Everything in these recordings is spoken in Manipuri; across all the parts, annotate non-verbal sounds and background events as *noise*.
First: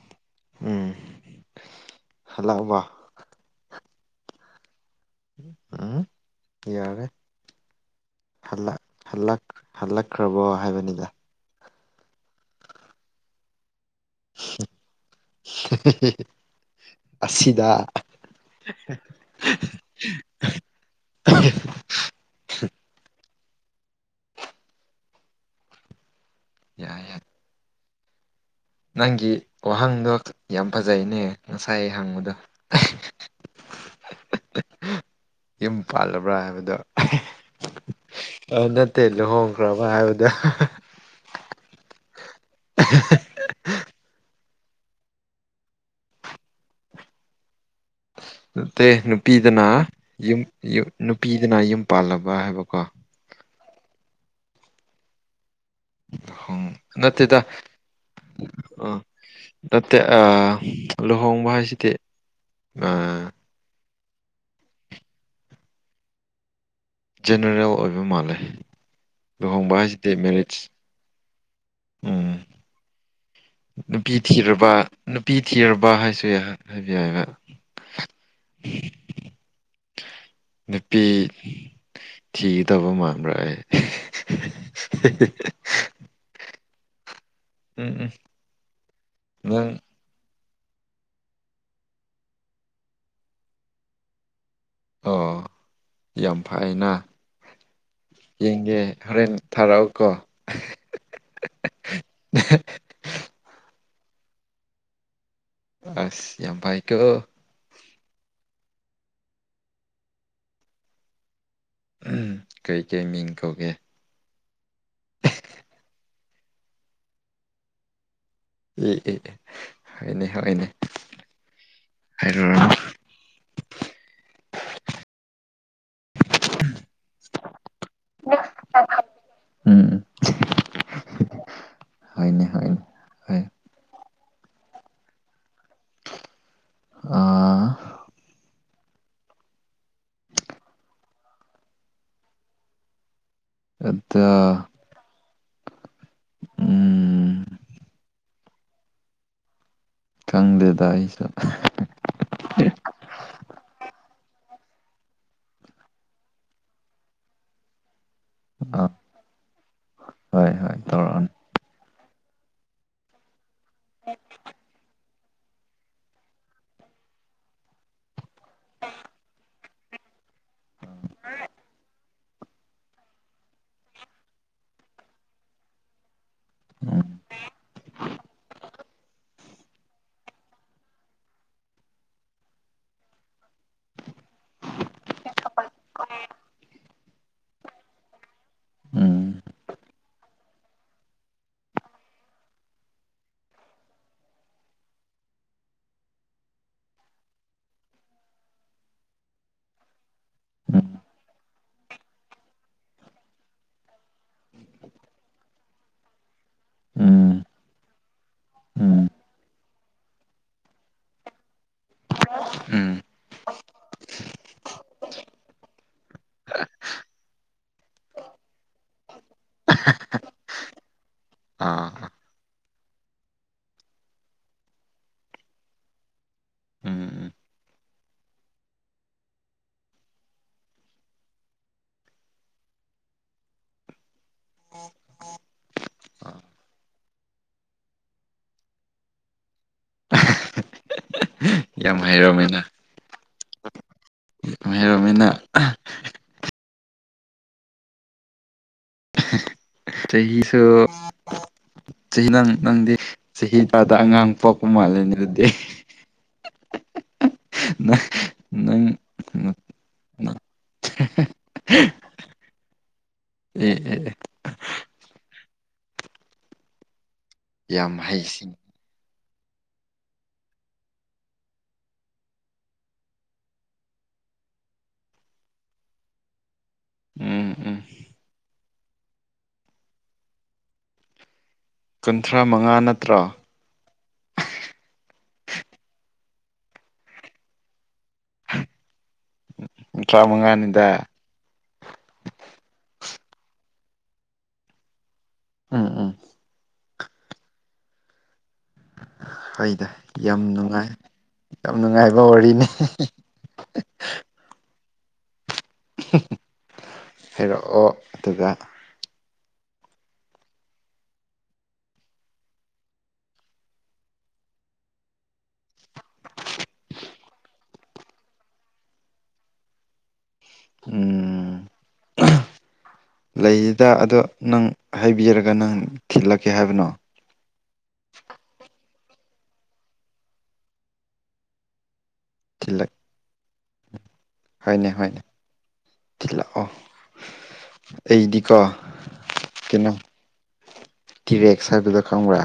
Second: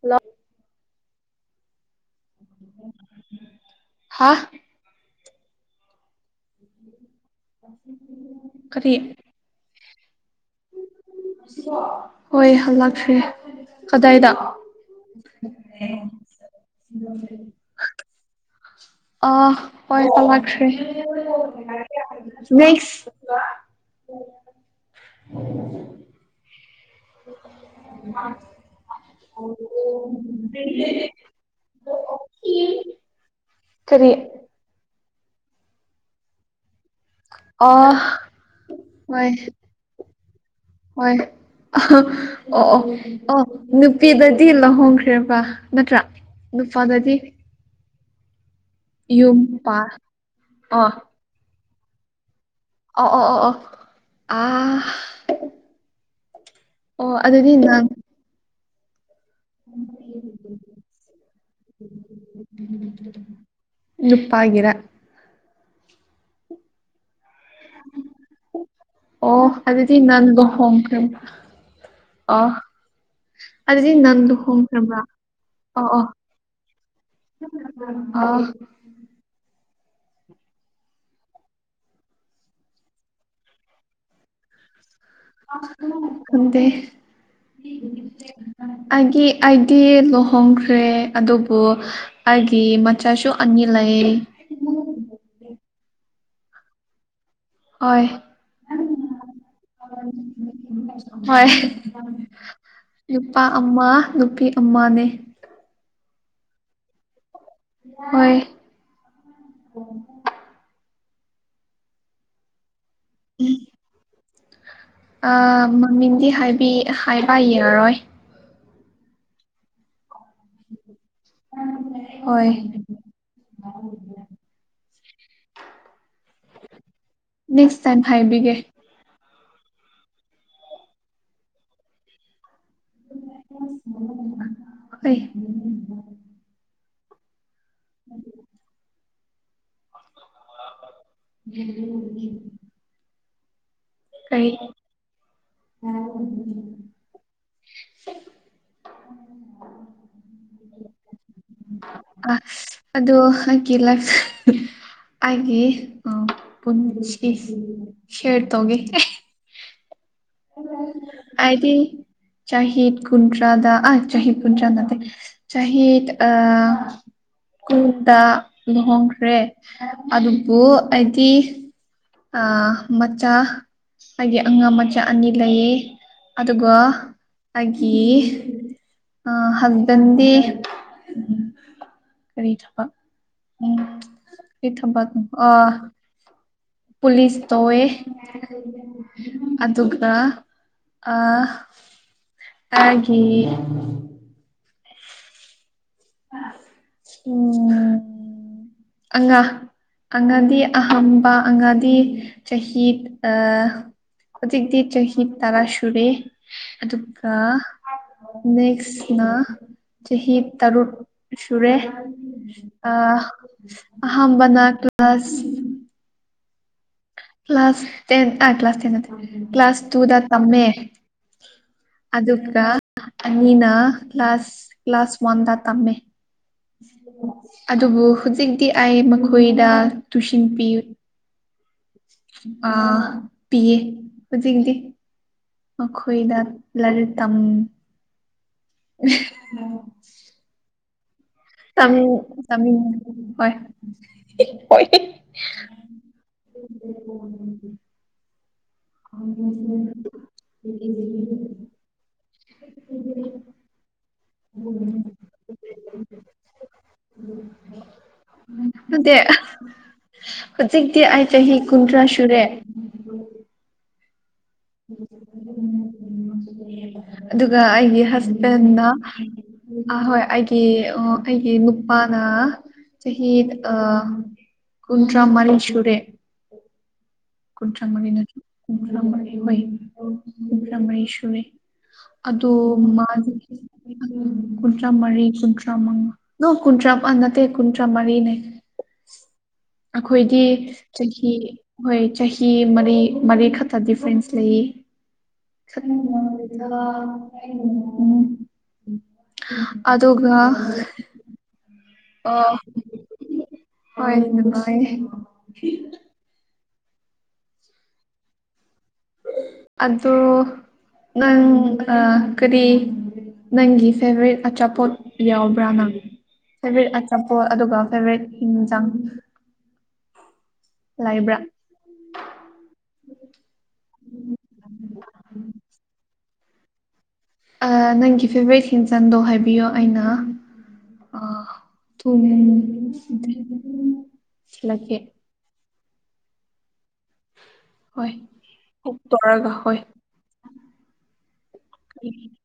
ꯍꯜꯂꯣ ꯎꯝ ꯍꯜꯂ ꯋꯥ ꯍꯥ ꯎꯝ ꯌꯥꯔꯦ ꯍꯜꯂ ꯀꯔꯤ ꯍꯜꯂꯛꯈ꯭ꯔꯕꯣ ꯍꯥꯏꯕꯅꯤꯗ ꯍꯣꯏ ꯍꯜꯂꯛꯁ꯭ꯦ ꯐꯗꯏꯗ ꯑꯁꯤꯗ ꯑ ꯍꯣꯏ ꯆ ꯂ꯭ꯔꯦ *unintelligible* ꯑ ꯌꯥꯏ ꯌꯥꯏ ꯅꯪꯒꯤ ꯋꯥꯍꯪꯗꯣ ꯌꯥꯝ ꯐꯖꯩꯅꯦ ꯉꯁꯥꯏ ꯍꯪꯕꯗꯣ *unintelligible* ꯀꯔꯤ ꯌꯨꯝ ꯄꯥꯜꯂꯕ꯭ꯔꯥ ꯍꯥꯏꯕꯗ ꯑꯥ ꯑ ꯅꯠꯇꯦ ꯍꯣꯏ ꯂꯨꯍꯣꯡꯈ꯭ꯔꯕ ꯍꯥꯏꯕꯗ ꯍꯣꯏ ꯑꯣ ꯑꯣ ꯑꯣ ꯅꯨꯄꯤꯗꯗꯤ ꯂꯍꯣꯡꯈ꯭ꯔꯦꯕ ꯅꯠꯇ꯭ꯔꯥ ꯅꯨꯄꯥꯗꯗꯤ ꯅꯠꯇꯦ ꯌꯨꯝ ꯅꯨꯄꯤꯗꯅ ꯄꯥ ꯌꯨꯝ ꯑꯣ ꯅꯨꯄꯤꯗꯅ ꯌꯨꯝ ꯄꯥꯜꯂꯕ ꯍꯥꯏꯕ ꯑꯣ ꯑꯣ ꯑꯣ ꯑꯣ ꯑ ꯍ ꯅꯠꯇꯦꯗ ꯑ ꯇꯇ ꯂꯍꯣꯡꯕꯥ ꯍ ꯁꯤꯇ ꯅꯨꯄꯥꯒꯤꯔ ꯖꯦꯅꯔꯦꯜ ꯑꯣꯏꯕ ꯃꯥꯜꯂꯦ ꯑꯣ ꯂꯨꯍꯣꯡꯕ ꯍꯥꯏꯁꯤꯗꯤ ꯃꯦꯔꯤꯠꯁ ꯑ ꯑꯗꯨꯗꯤ ꯅꯨꯄꯤ ꯅꯪꯗꯨ ꯊꯤꯔꯕ ꯍꯣꯡꯈ꯭ꯔꯕ꯭ꯔꯥ ꯅꯨꯄꯤ ꯑꯣ ꯊꯤꯔꯕ ꯑꯣ ꯍꯥꯏꯁꯨ ꯌꯥ- ꯍꯥꯏꯕ ꯌꯥꯏꯕ ꯑ ꯅꯨꯄꯤ ꯊꯤ ꯇꯕ ꯑꯃ꯭ꯔ ꯈꯗ ꯎꯝ ꯎꯝ ꯒꯤꯦ ꯅꯪ ꯑꯗꯤ ꯂꯣ ꯍꯣꯡꯈ꯭ꯔꯦ ꯑꯗꯨꯕꯨ ꯑꯩꯒꯤ ꯃꯆꯥꯁꯨ ꯑꯅꯤ ꯂꯩ ꯑꯣ ꯌꯥꯝ ꯐꯩꯅ ꯍꯣꯏ ꯌꯦꯡꯒꯦ ꯍꯣꯔꯦꯟ ꯊꯥꯔꯛꯑꯣꯀꯣ ꯍꯣꯏ ꯅꯨꯨꯄꯥ ꯑꯃ ꯅꯨꯄꯤ ꯑꯃꯅꯦ ꯑꯁ ꯌꯥꯝ ꯄꯥꯏꯀꯣ ꯍꯣꯏ ꯀꯩꯀꯩ ꯃꯤꯡ ꯀꯧꯒꯦ ꯃꯃꯤꯡꯗꯤ ꯍꯥꯏꯕ ꯌꯥꯔꯔꯣꯏ ꯑꯦ ꯍꯣꯏꯅꯦ ꯍꯣꯏꯅꯦ ꯍꯣꯏ ꯍꯥꯏꯔꯨꯔ *inaudible* ꯅꯦꯛꯁ ꯇꯥꯏꯝ ꯍꯥꯏꯕꯤꯒꯦ ꯎꯝ ꯍꯅꯦ ꯍꯅꯦ ꯍꯣꯏ ꯑꯥ ꯑꯗꯨꯝ ꯎ ꯑꯠꯇ ꯑ ꯎ ꯈꯪꯗꯦꯗ ꯑꯩꯁꯨ ꯑ ꯑꯗ ꯍꯥꯀꯤꯂ ꯑꯩꯒꯤ ꯄꯨꯟꯁꯤ ꯁꯌꯔ ꯇꯧꯒꯦ ꯑꯥ ꯍꯣꯏ ꯍꯣꯏ ꯇꯧꯔꯛꯑꯣꯅꯦ ꯍꯥꯏꯗꯤ ꯆꯍꯤꯗ ꯀꯨꯟꯗ꯭ꯔꯥꯗ ꯑꯥ ꯆꯍꯤꯗ ꯀꯨꯟꯗ꯭ꯔꯥꯗ ꯆꯍꯤꯗ ꯑ ꯀꯗ ꯂꯨꯍꯣꯡꯈ꯭ꯔꯦ ꯑꯗꯨꯕꯨ ꯑꯩꯗꯤ ꯃꯆꯥ ꯍꯥꯏꯗꯤ ꯑꯉꯥꯡ ꯃꯆꯥ ꯑꯅꯤ ꯂꯩꯌꯦ ꯑꯗꯨꯒ ꯎꯝ ꯑꯩꯒꯤ ꯑ ꯍꯁꯕꯗꯤ ꯀꯔꯤ ꯊꯕ ꯎꯝ ꯀꯔꯤ ꯊꯕ ꯑ ꯄꯨꯂꯤꯁ ꯇꯧꯑꯦ ꯎꯝ ꯑꯗꯨꯒ ꯑ ꯍꯥꯏꯦ ꯎꯝ ꯑꯉ ꯑꯪꯒꯗꯤ ꯎꯝ ꯑꯍꯝꯕ ꯑꯪꯒꯗꯤ ꯆꯍꯤ ꯍꯧꯖꯤꯛꯇꯤ ꯆꯍꯤ ꯇꯔꯥ ꯁꯨꯔꯦ ꯎꯝ ꯑꯗꯨꯒ ꯎꯝ ꯅꯦꯛꯦꯛꯁꯅꯥ ꯆꯍꯤ ꯇꯔꯨꯛ ꯁꯨꯔꯦ ꯑ ꯎꯝ ꯑꯍꯝꯕꯅ ꯀ꯭ꯂ ꯀ꯭ꯂꯥꯁ ꯀ꯭ꯂꯥꯁ ꯇ ꯑ ꯀ꯭ꯂꯥꯁ ꯇ ꯀ꯭ꯂꯥꯁ ꯇꯨ ꯗ ꯇꯃꯦ ꯑꯥ ꯑꯗꯨꯗ ꯀ ꯅꯤꯅ ꯀ꯭ꯂ ꯀ꯭ꯂꯥꯁꯥꯁ ꯀ꯭ꯂꯥꯁꯥꯁ ꯋꯥꯟꯗ ꯇꯝꯃꯦ ꯎꯝ ꯎꯝ ꯑꯗꯨꯕꯨ ꯍꯧꯖꯤꯛꯇꯤ ꯑꯩ ꯃꯈꯣꯏꯗ ꯇꯨꯁꯤꯟ ꯄꯤ ꯑꯥ ꯄꯤꯌꯦꯦ ꯍꯧꯖꯤꯗꯤ ꯃꯈꯣꯏꯗ ꯂꯥꯏꯔꯤꯛ ꯇꯝ *inaudible* ꯌꯥꯝ ꯍꯩꯔꯝꯃꯦꯅ ꯃꯤ ꯍꯣꯏ ꯍꯣꯏ ꯑ ꯍ ꯆꯍꯤꯁꯨ ꯆꯍꯤ ꯅꯪ ꯅꯪꯗꯤ ꯆꯍꯤ ꯇꯔꯗ ꯑꯉꯥꯡ ꯄꯣꯛꯄ ꯃꯥꯜꯂꯦꯅꯦ ꯑꯗꯨꯗꯤ ꯅ ꯍꯧꯖꯤꯛꯇꯤ ꯑꯩ ꯆꯍꯤ ꯀꯨꯟꯊ꯭ꯔꯥ ꯁꯨꯔꯦ ꯑꯦ ꯑꯗꯨꯒ ꯌꯥꯝ ꯑꯩꯒꯤ ꯍꯩꯁꯤꯡ ꯍꯁꯕꯦꯟꯅ ꯑ ꯍꯣꯏ ꯑꯩꯒꯤ ꯑꯩꯒꯤ ꯅꯨꯄꯥꯅ ꯁꯍꯤꯗ ꯑ ꯀꯨꯟꯗ꯭ꯔꯥ ꯃꯔꯤ ꯁꯨꯔꯦ ꯎꯝ ꯎꯝ ꯀꯨꯟꯗ꯭ꯔꯥ ꯃꯔꯤ ꯀꯨꯟ꯭ꯔꯥꯔꯤꯩ ꯀꯨꯟꯗ꯭ꯔꯥ ꯃꯔꯤ ꯁꯨꯔꯦ ꯀꯨꯟꯊ꯭ꯔꯥ ꯑꯣ ꯃꯉꯥ ꯃꯥ ꯅꯠꯇ꯭ꯔꯣ ꯀꯨꯟꯊ꯭ꯔꯥ ꯃꯔꯤ ꯨ꯭ꯔ ꯅꯨꯟ꯭ꯔꯥꯨꯟ ꯆꯃꯔꯤꯅꯦ ꯀꯨꯟꯊ꯭ꯔꯥ ꯑꯩꯈꯣꯏꯗꯤ ꯃꯉꯥꯅꯤꯗ ꯆꯍꯤ ꯍꯣꯏ ꯃꯔ ꯈꯛꯇ ꯗꯤꯐ꯭ꯔꯦꯟꯁ ꯂꯩ ꯎꯝ ꯍꯣꯏꯗ ꯌꯥꯝ ꯑꯒ ꯅꯨꯡꯉꯥꯏ ꯌꯥꯝ ꯅꯨꯡꯉꯥꯏꯕ ꯑ ꯋꯥꯔꯤꯅꯤ ꯍꯣꯏꯣꯏꯅꯦ ꯍꯥꯏꯔꯛꯑꯣ ꯑꯗꯨꯒ ꯑꯗꯣ ꯅꯪ ꯑ ꯀꯔꯤ ꯅꯪꯒꯤ ꯐꯦꯚꯣꯔꯥꯏꯠ ꯑꯆꯥꯄꯣꯠ ꯌꯥꯎꯕ꯭ꯔꯥ ꯅꯪ ꯐꯦꯚꯔꯔꯤꯠ ꯑꯆꯥꯄꯣꯠ ꯑꯗꯨꯒ ꯐꯦꯚꯔꯤꯠ ꯌꯦꯡꯖꯥꯡ ꯎꯝ ꯂꯩ ꯁꯤꯗ ꯑꯗꯣ ꯅꯪ ꯍꯥꯏꯕꯤꯔꯔꯒ ꯅꯪ ꯊꯤꯜꯂꯛꯀꯦ ꯍꯥꯏꯕꯅꯣ ꯆꯟꯗꯣ ꯍꯥꯏꯕꯤꯌꯣ ꯑꯩꯅ ꯊ ꯊꯤꯜꯂꯛ ꯍꯣꯏꯅꯦ ꯏꯁꯂꯀꯦ ꯍꯣꯏꯅꯦ ꯊꯤꯜꯂꯛꯑꯣ ꯍꯣꯏ ꯑꯩꯗꯤꯀꯣ ꯀꯨꯛ ꯇꯧꯔꯒ ꯍꯣꯏ ꯀꯩꯅꯣ ꯀꯤ ꯔꯦꯛꯁꯔꯕꯤꯗ ꯀꯔꯤ ꯈꯪꯕ꯭ꯔꯥ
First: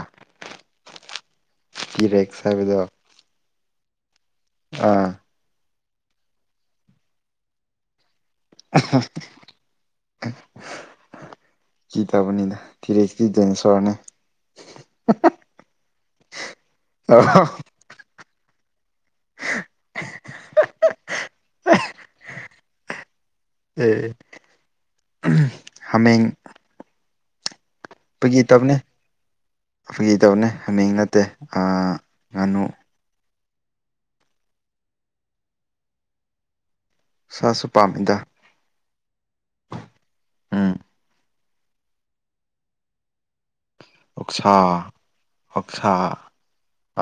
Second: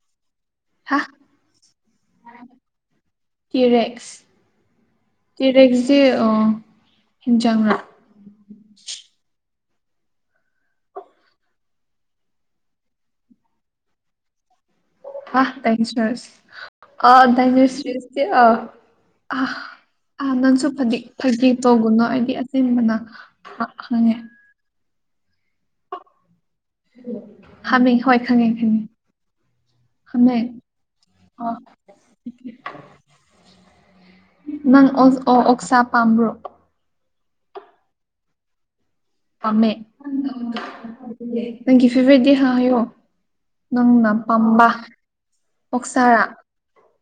ꯍꯥ ꯀꯤ ꯔꯦꯛꯦꯛ ꯁꯥꯕꯗꯣ ꯇꯔꯦꯛꯁ ꯇꯔꯦꯛꯁꯁꯦ ꯍꯤꯟꯖꯥꯡ *unintelligible* ꯀꯤ ꯇꯕꯨꯅꯤꯗ ꯊꯤꯔꯛꯇꯗꯅ ꯁꯔꯅ ꯑ ꯇꯁ ꯑ ꯇꯩꯅ ꯑ ꯑ ꯑꯥ ꯅꯪꯁꯨ ꯐꯗꯤ ꯐꯒꯦ ꯇꯧꯒꯨꯅꯨ ꯑꯩꯗꯤ ꯑꯆꯤꯟꯕꯅ ꯑ ꯑꯦ ꯍꯦ ꯍꯥꯃꯦꯡ ꯍꯥꯃꯦ ꯍꯣꯏ ꯈꯪꯉꯦ ꯈꯪꯉꯦ ꯑꯩꯒꯤ ꯇꯧꯅꯦ ꯍꯥꯃꯦꯡ ꯅꯠꯇꯦ ꯑꯣ ꯉꯥꯅꯨ ꯅꯪ ꯑꯣ ꯑꯣ ꯑꯣꯛꯁꯥ ꯄꯥꯝꯕ꯭ꯔꯣ ꯁꯥꯁꯨ ꯄꯥꯝꯃꯤꯗ ꯄꯥꯝꯃꯦ ꯎꯝ ꯅꯪꯒꯤꯐꯤꯕꯗꯤ ꯍꯥꯏ ꯍꯥꯏꯌꯣ ꯅꯪꯅ ꯑꯣꯛꯁꯥ ꯄꯥꯝꯕ ꯑꯣꯛꯁꯥ ꯑꯣꯛꯁꯔꯥ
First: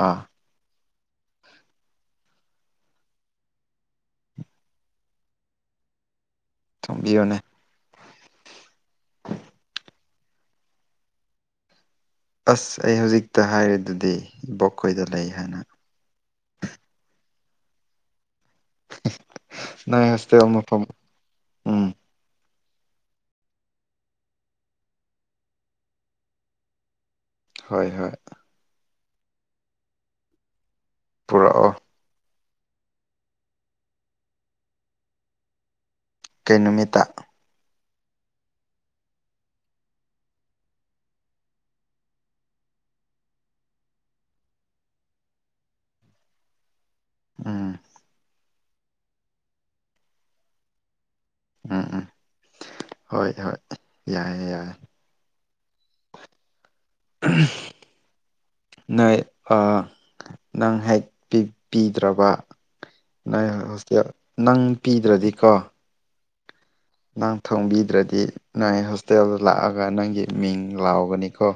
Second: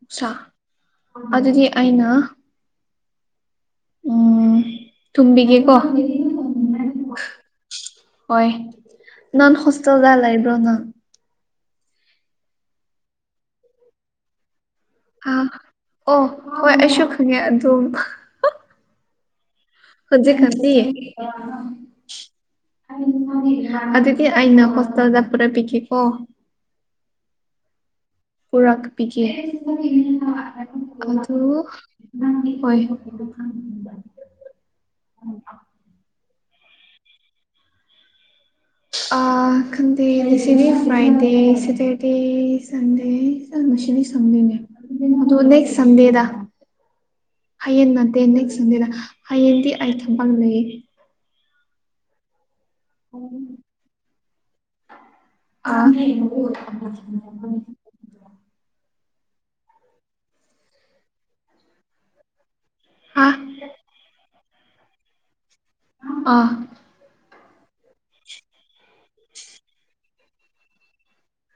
ꯑꯥ ꯑꯗꯨꯗꯤ ꯑꯩꯅ ꯎꯝ ꯇꯨꯝꯕꯤꯒꯦꯀꯣ ꯊꯣꯡꯕꯤꯌꯣꯅꯦ ꯍꯣꯏ ꯅꯟ ꯍꯣꯁꯇꯦꯜꯗꯥꯏꯕ꯭ꯔꯣꯅ ꯑꯁ ꯑꯩ ꯍꯧꯖꯤꯛꯇ ꯍꯥꯏꯔꯤꯗꯨꯗꯤ ꯏꯕꯣꯛ ꯑꯥ ꯑꯣ ꯍꯣꯏ ꯑꯁꯨ ꯈꯪꯉꯦ ꯑꯗꯨ *unintelligible* ꯍꯧꯖꯤꯛ ꯍꯣꯁꯇꯦꯜ ꯈꯥꯟꯗꯤ ꯃꯐꯝ ꯎꯝ ꯑꯗꯨ ꯑꯗꯨꯗꯤ ꯑꯏꯩꯅ ꯀꯁꯖ ꯄꯨꯔꯥ ꯄꯤꯀꯣ ꯍꯣꯏ ꯍꯣꯏ ꯄꯨꯔꯛ ꯄꯤ ꯑꯗꯨ ꯄꯨꯔꯛꯑꯣ ꯍꯣꯏ ꯀꯩ ꯅꯨꯃꯤꯠꯇ ꯑ ꯈꯟꯗꯦ ꯁꯤꯅꯦ ꯐ꯭ꯔꯥꯏꯗꯦ ꯁꯦꯇꯔꯗꯦ ꯁꯟꯗꯦ ꯃꯁꯅꯤ ꯁꯗꯅꯦ ꯑꯗꯨꯅ ꯁꯗꯦꯗ ꯎꯝ ꯍꯌꯦꯡ ꯅꯠꯇꯦ ꯅꯦꯛꯁ ꯁꯟꯗꯦꯗ ꯍꯌꯦꯡꯗꯤ ꯑꯩ ꯊꯕꯛ ꯂꯩ ꯎꯝ ꯎꯝ ꯍꯣꯏ ꯍꯣꯏ ꯌꯥꯏꯦ ꯌꯥꯏꯔꯦ *unintelligible* ꯅꯣꯏ ꯅꯪ ꯍꯦꯛ ꯄꯤꯗ꯭ꯔꯕ ꯑꯥ ꯅꯁꯦꯜ ꯅꯪ ꯄꯤꯗ꯭ꯔꯗꯤ ꯀꯣ ꯑ *unintelligible* ꯅ ꯊꯣꯡꯕꯤꯗ꯭ꯔꯗꯤ ꯅꯪ ꯍꯣꯁꯇꯦꯜꯗ ꯂꯥꯛꯑꯒ ꯅꯪꯒꯤ ꯃꯤꯡ ꯂꯥꯎꯒꯅꯤꯀꯣ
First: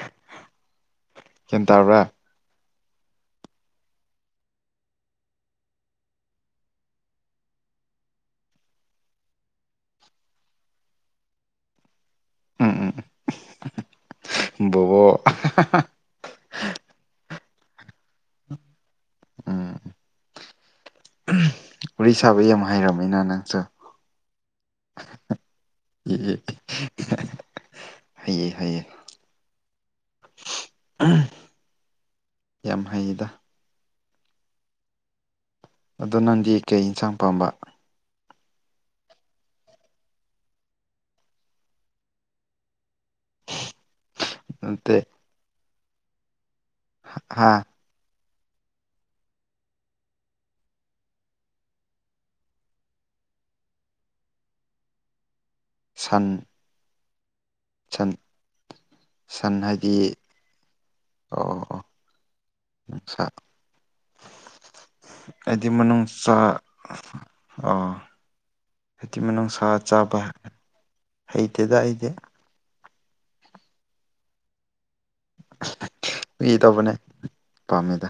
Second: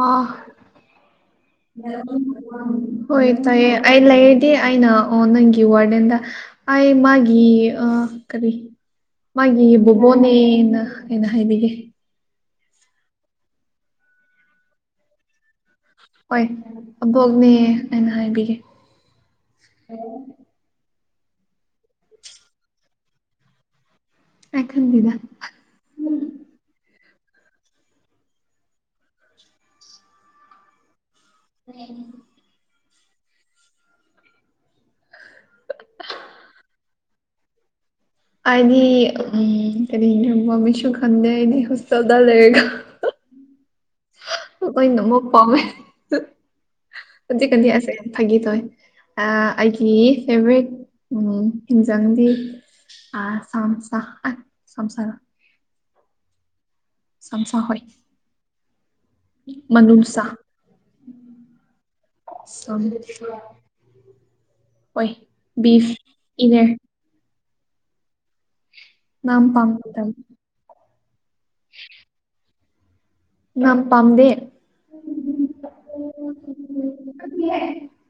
ꯑꯥ ꯒ꯭ꯌꯥꯟ ꯇꯥꯕ꯭ꯔꯥ ꯍꯣꯏ ꯇꯥꯏꯌꯦꯦ ꯑꯩ ꯂꯩꯔꯗꯤ ꯑꯩꯅ ꯑꯣ ꯅꯪꯒꯤ ꯋꯥꯔꯗꯦꯟꯗ ꯑꯩ ꯃꯥꯒꯤ ꯀꯔꯤ ꯃꯥꯒꯤ ꯕꯣꯕꯣꯅꯦꯅ ꯀꯩꯅ ꯍꯥꯏꯕꯤꯒꯦ ꯎꯝ ꯎꯝ ꯕꯣ ꯑꯦ ꯑꯅ ꯍꯥꯏꯕꯤꯒꯦ ꯎꯝ ꯎꯔꯤꯁꯥꯕꯨ ꯌꯥꯝ ꯍꯥꯏꯔꯝꯃꯤꯅ ꯅꯪꯁꯨ ꯑꯦꯪꯕꯤꯗꯥ ꯍꯥꯏꯩꯌꯦ ꯍꯥꯏꯌꯦꯌꯦ ꯎꯝ ꯎꯝ ꯌꯥꯝ ꯍꯥꯏꯩꯗ ꯑꯗꯣ ꯅꯪꯗꯤ ꯀꯩ ꯌꯦꯟꯁꯥꯡ ꯄꯥꯝꯕ ꯑꯩꯗꯤ ꯎꯝ ꯀꯔꯤꯅꯦ ꯃꯃꯤꯁꯨ ꯈꯟꯗꯦ ꯑꯩꯅꯦ ꯍꯣꯁꯇꯦꯜꯗ ꯂꯩꯔꯒ ꯑ ꯅꯠꯇꯦ ꯑꯣꯏꯅꯣ ꯃꯛ ꯄꯃꯦꯖꯤ ꯍꯥ ꯀꯅꯤꯗꯤ ꯑꯁ ꯐꯥꯒꯤ ꯇꯣꯏ ꯑꯩꯒꯤ ꯐꯦꯕꯣꯔꯥꯏꯠ ꯍꯤꯡꯖꯪꯗꯤ ꯑꯥꯁꯔ ꯁꯟ ꯆꯝꯆꯥꯥ ꯍꯣꯏ ꯁꯟ ꯁꯟ ꯃꯅ ꯍꯥꯏꯗꯤ ꯁꯥ ꯑꯣ ꯑꯣ ꯑꯣ ꯅꯨꯡꯁꯥ ꯍꯥꯏꯗꯤ ꯃꯅꯨꯡ ꯆꯥ ꯏꯅꯔ ꯑ ꯍꯥꯏꯇꯤꯃꯛ ꯅꯝ ꯅꯨꯡꯁꯥ ꯄꯥꯝꯗ ꯆꯥꯕ ꯍꯩꯇꯦꯗ ꯍꯇꯦ ꯉ ꯄꯝꯗꯦ ꯏ ꯇꯧꯕꯅꯦ ꯄꯥꯝꯃꯦꯗ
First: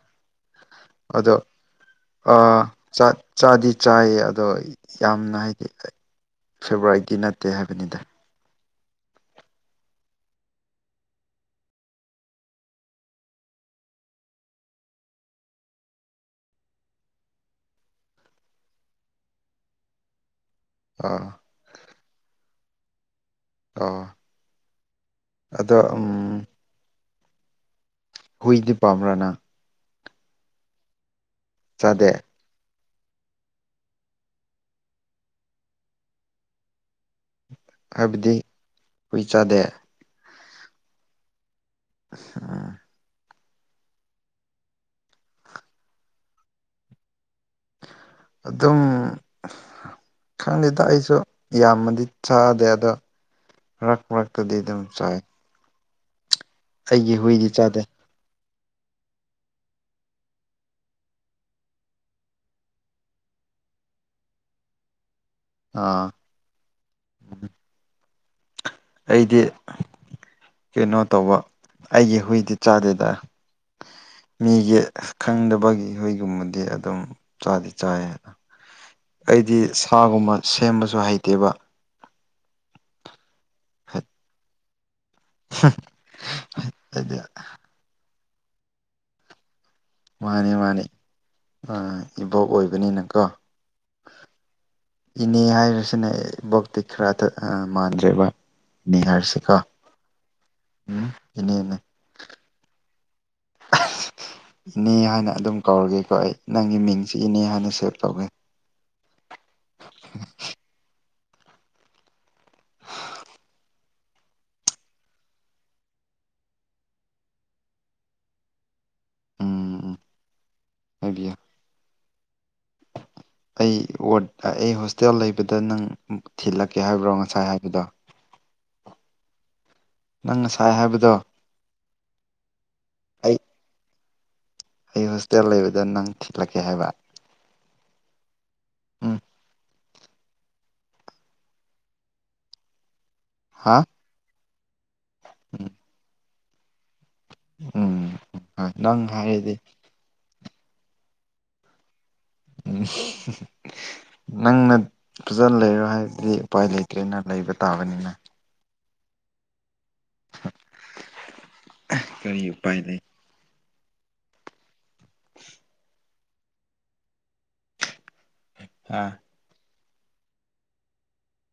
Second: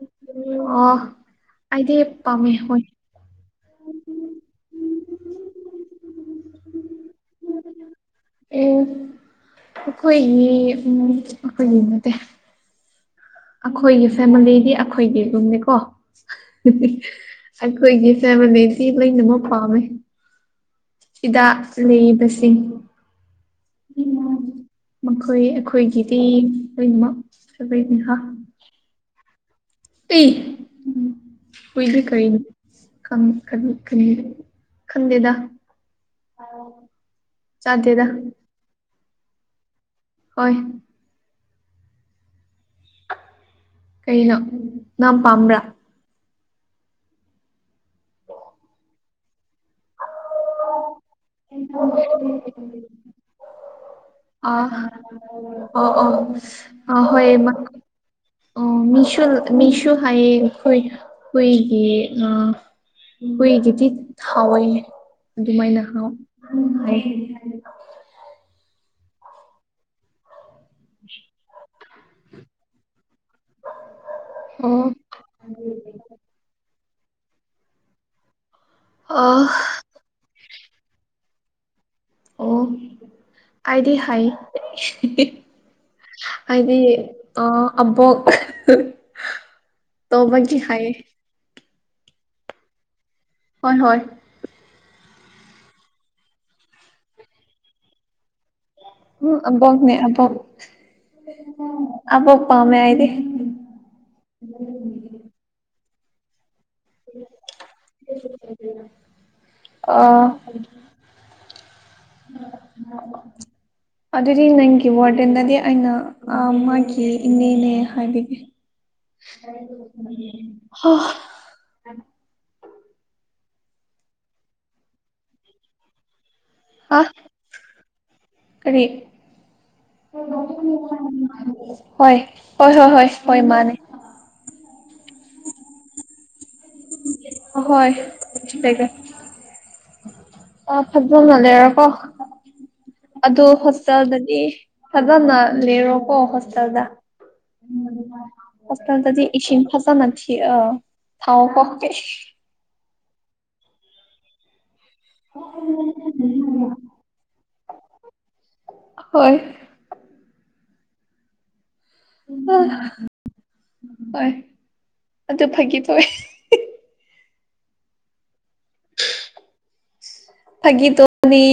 ꯑꯣ ꯑꯗꯣ ꯑꯩꯗꯤ ꯑ ꯄꯥꯝꯃꯦ ꯍꯣꯏ ꯆ ꯆꯥꯗꯤ ꯆꯥꯏꯌꯦ ꯑꯗꯣ ꯌꯥꯝꯅ ꯍꯥꯏꯗꯤ ꯐꯦꯕꯣꯔꯥꯏꯗꯤꯤ ꯅꯠꯇꯦ ꯍꯥꯏꯕꯅꯤꯗ ꯑꯦ ꯑꯩꯈꯣꯏꯒꯤ ꯑꯩꯈꯣꯏꯒꯤ ꯅꯠꯇꯦ ꯑꯩꯈꯣꯏꯒꯤ ꯐꯦꯃꯤꯂꯤꯗꯤ ꯑꯩꯈꯣꯏꯒꯤ ꯔꯨꯝꯅꯤꯀꯣ ꯑꯩꯈꯣꯏꯒꯤ ꯐꯦꯃꯤꯂꯤꯁꯤ ꯂꯩꯃꯛ ꯄꯥꯝꯃꯦ ꯑꯥ ꯆꯤꯗꯥꯛ ꯂꯩꯔꯤꯕꯁꯤꯡ ꯑ ꯃꯈꯣꯏ ꯑꯩꯈꯣꯏꯒꯤꯗꯤ ꯂꯣꯏꯅꯃꯛ ꯐꯕ ꯍꯨꯏꯗ ꯄꯝꯔꯥꯅ ꯍꯨꯢꯗꯤ ꯆꯥꯗꯦ ꯀꯅꯤ ꯈꯪꯟ ꯈꯪꯗꯦꯗ ꯆꯗꯦꯗ ꯍꯨꯏꯆꯥꯗꯦ ꯍꯣꯏ ꯑꯥ ꯀꯩꯅꯣ ꯅꯪꯄꯥꯝꯕ꯭ꯔꯥ ꯑꯗꯨꯝ ꯈꯪꯗꯦꯗ ꯑꯩꯁ ꯁꯨ ꯌꯥꯝꯃꯗꯤ ꯆꯥꯗꯦ ꯑꯗꯣ ꯃꯔꯛ ꯃꯔꯛꯇꯗꯤ ꯑꯗꯨꯝ ꯆꯥꯏ ꯑꯣ ꯑꯣ ꯑꯩꯒꯤ ꯍꯨꯏꯗꯤ ꯆꯥꯗꯦ ꯑꯣ ꯃꯤꯁꯩ ꯃꯤꯁꯨ ꯍꯥꯏꯌꯦ ꯍꯨꯏꯒꯤ ꯑ ꯍꯨꯢꯒꯤꯗꯤ ꯍꯥꯎꯏ ꯑꯗꯨꯃꯥꯏꯅ ꯍꯥꯎ ꯑꯥ ꯍꯥꯏ ꯑꯩꯗꯤ ꯀꯩꯅꯣ ꯇꯧꯕ ꯑꯩꯒꯤ ꯍꯨꯏꯗꯤ ꯆꯥꯗꯦꯗ ꯃꯤꯒꯤ ꯑꯣ ꯈꯪꯗꯕꯒꯤ ꯍꯨꯏꯒꯨꯝꯕꯗꯤ ꯑꯗꯨꯝ ꯆꯥꯗꯤ ꯆꯥꯏ ꯍꯥꯏꯅ ꯑ ꯑꯩꯗꯤ ꯁꯥꯒꯨꯝꯕ ꯁꯦꯝꯕꯁꯨ ꯍꯩꯇꯦꯕ ꯑꯣ ꯑꯩꯗꯤ ꯍꯥꯏ ꯍꯥꯏꯗꯤ ꯑ ꯑꯕꯣꯛ ꯇꯣꯕ ꯒꯤꯍꯥꯏꯌꯦ ꯏꯕꯣꯛꯑꯣꯏꯕꯅꯤꯅꯀꯣ ꯍꯣꯏ ꯍꯣꯏ ꯏꯅꯦ ꯍꯥꯏꯔꯤꯁꯤꯅ ꯚꯣꯛꯇꯤ ꯈꯔꯗ ꯃꯥꯟꯗ꯭ꯔꯦꯕ ꯏꯅꯦ ꯎꯝ ꯍꯥꯏꯔꯤꯁꯤꯀꯣ ꯑꯕꯣꯛꯅꯦ ꯑꯕꯣꯛ ꯎꯝ ꯑꯕꯣꯛ ꯄꯥꯝꯃꯦ ꯑꯩꯗꯤ ꯏꯄꯦꯍꯥꯏꯅ ꯑꯗꯨꯝ ꯀꯧꯔꯒꯦꯀꯣ ꯑꯩ ꯅꯪꯒꯤ ꯃꯤꯡꯁꯤ ꯏꯅꯦ ꯍꯥꯏꯅ ꯁꯦꯞ ꯇꯧꯒꯦ ꯑ ꯑꯗꯨꯗꯤ ꯅꯪꯒꯤ ꯋꯥꯔꯗꯦꯟꯗꯗꯤ ꯑꯩꯅ ꯃꯥꯒꯤ ꯏꯅꯦꯅꯦ ꯍꯥꯏꯕꯤꯒꯦ ꯎꯝ ꯎꯝ ꯍ ꯍꯥꯏꯕꯤꯌꯨ ꯑꯩ ꯋꯥꯗ ꯑꯩ ꯍꯣꯁꯇꯦꯜ ꯂꯩꯕꯗ ꯅꯪ ꯊꯤꯜꯂꯛꯀꯦ ꯍꯥꯏꯕ꯭ꯔꯣ ꯉꯁꯥꯏ ꯍꯥꯏꯕꯗꯣ ꯀꯔꯤ ꯍꯣꯏ ꯅꯪ ꯍꯣꯏ ꯉꯁꯥꯏ ꯍꯥꯏꯕꯗꯣ ꯍꯣꯏ ꯍꯣꯏ ꯑꯩ ꯍꯣꯏ ꯃꯥꯅꯦ ꯑꯩ ꯍꯣꯁꯇꯦꯜ ꯂꯩꯕꯗ ꯅꯪ ꯊꯤꯠꯂꯛꯀꯦ ꯍꯥꯏꯕ ꯍꯣꯏ ꯁꯤꯇꯒꯦ ꯎꯝ ꯑ ꯐꯖꯅ ꯂꯩꯔꯣꯀꯣ ꯑꯗꯨ ꯍꯥ ꯍꯣꯁꯇꯦꯜꯗꯗꯤ ꯐꯖꯅ ꯎꯝ ꯂꯩꯔꯀꯣ ꯍꯁꯗ ꯎꯝ ꯍꯣꯏ ꯅꯪ ꯍꯣꯁꯇꯦꯜꯗꯗꯤ ꯍꯥꯏꯔꯗꯤ ꯏꯁꯤꯝ ꯐꯖꯅ ꯑ ꯊꯥꯎ ꯀ ꯅꯪꯅ ꯐꯖꯅ ꯂꯩꯔꯣꯏ ꯍꯥꯏꯕꯗꯤ ꯎꯄꯥꯏ ꯂꯩꯇ꯭ꯔꯦꯅ ꯂꯩꯕ ꯇꯥꯕꯅꯤꯅ ꯍꯣꯏ ꯀꯔꯤ ꯎꯄꯥꯏ ꯂꯩ ꯍꯣꯏ ꯑꯗꯨ ꯐꯒꯤ ꯊꯣꯛꯑꯦ ꯑꯥ ꯐꯒꯤ ꯇꯅꯤ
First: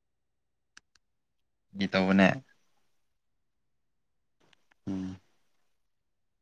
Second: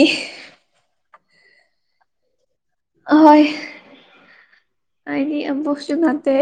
ꯐꯒꯤ ꯇꯧꯕꯅꯦ ꯑꯍꯣꯏ ꯎꯝ ꯍꯥꯏꯗꯤ ꯌꯥꯝꯕꯣꯛꯁꯨ ꯅꯠꯇꯦ